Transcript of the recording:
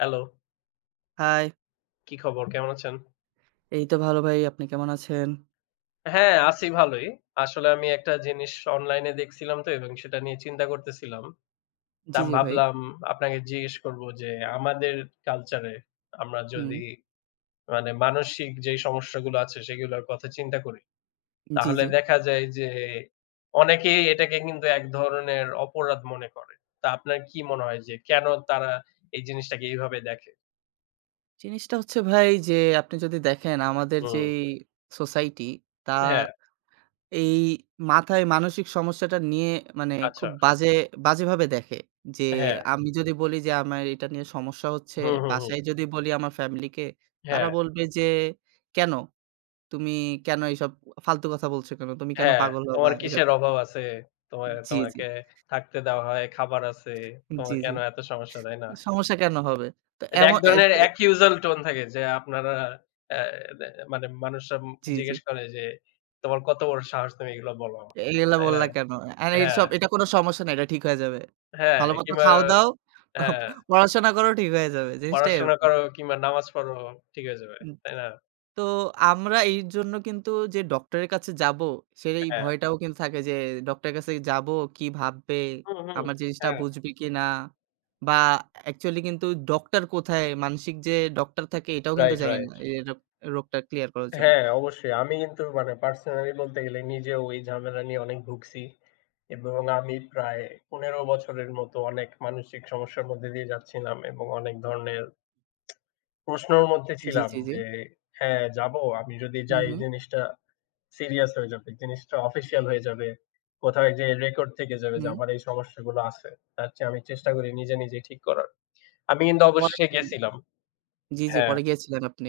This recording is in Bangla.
হ্যালো। হাই। কি খবর? কেমন আছেন? এই তো ভালো ভাই, আপনি কেমন আছেন? হ্যাঁ, আছি ভালই। আসলে আমি একটা জিনিস অনলাইনে দেখছিলাম তো এবং সেটা নিয়ে চিন্তা করতেছিলাম। তো জি, আমি জি ভাই। ভাবলাম আপনাকে জিজ্ঞেস করব যে, আমাদের কালচার এ আমরা হুম। যদি মানে মানসিক যে সমস্যাগুলো আছে সেগুলোর কথা চিন্তা করি। জি, তাহলে জি। দেখা যায় যে অনেকেই এটাকে কিন্তু এক ধরনের অপরাধ মনে করে। তা আপনার কি মনে হয় যে কেন তারা এই জিনিসটাকে এভাবে দেখে? জিনিসটা হচ্ছে ভাই যে আপনি যদি দেখেন আমাদের হুম। যেই সোসাইটি তা হ্যাঁ। এই মাথায় মানসিক সমস্যাটা নিয়ে মানে খুব আচ্ছা। বাজে বাজেভাবে দেখে, যে হ্যাঁ। আমি যদি বলি যে আমার এটা নিয়ে সমস্যা হচ্ছে হুম, হুম, হুম। বাসায় যদি বলি আমার ফ্যামিলিকে তারা হ্যাঁ। বলবে যে, কেন? তুমি কেন এসব ফালতু কথা বলছো কেন? তুমি কেন হ্যাঁ, পাগল হবা তোমার এসব? কিসের অভাব আছে? তোমায় জি, জি। তোমাকে থাকতে দেওয়া হয়, খাবার আছে। তোমার জি, জি। কেন এত সমস্যা তাই না? সমস্যা কেন হবে? তো এটা এক এমন এ ধরনের এ accusal টোন থাকে যে আপনারা আ মানে মানুষরা জি, জি। জিজ্ঞেস করে যে তোমার কত বড় সাহস তুমি এগুলো বলো। এইগুলা তাই না? বললা কেন? আর হ্যাঁ। এইসব, এটা কোন সমস্যা নাই। এটা ঠিক হয়ে যাবে। হ্যাঁ, ভালোমতো কিংবা খাও দাও, হ্যাঁ। পড়াশোনা করোও ঠিক হয়ে যাবে। জিনিসটা পড়াশোনা এরকম। করো কিংবা নামাজ পড়ো ঠিক হয়ে যাবে। হু তাই না? তো আমরা এই জন্য কিন্তু যে ডাক্তারের কাছে যাবো সেটা এই হ্যাঁ। ভয়টাও কিন্তু থাকে যে ডাক্তারের কাছে যাবো, কি ভাববে? হুম, হুম। আমার জিনিসটা হ্যাঁ। বুঝবে কিনা! বা অ্যাকচুয়ালি কিন্তু ডক্টর কোথায় মানসিক যে ডক্টর থাকে এটাও কিন্তু রাইট, জানি না। রাইট। এই রোগ রোগটা ক্লিয়ার করার জন্য। হ্যাঁ, অবশ্যই। আমি কিন্তু মানে পার্সোনালি বলতে গেলে নিজেও এই ঝামেলা নিয়ে অনেক ভুগছি এবং আমি প্রায় ১৫ বছরের মতো অনেক মানসিক সমস্যার মধ্যে দিয়ে যাচ্ছিলাম এবং অনেক ধরনের প্রশ্নর মধ্যে জি, ছিলাম। জি, জি। যে হ্যাঁ যাবো আমি যদি হু, যাই হু। জিনিসটা সিরিয়াস হয়ে যাবে। জিনিসটা official হয়ে যাবে। কোথাও যেয়ে Record থেকে যাবে যে হুম। আমার এই সমস্যাগুলো আছে। তার চেয়ে আমি চেষ্টা করি নিজে নিজে ঠিক করার। আমি কিন্তু পরে অবশেষে কি? গেছিলাম। জি, জি হ্যাঁ। পরে গিয়েছিলেন আপনি।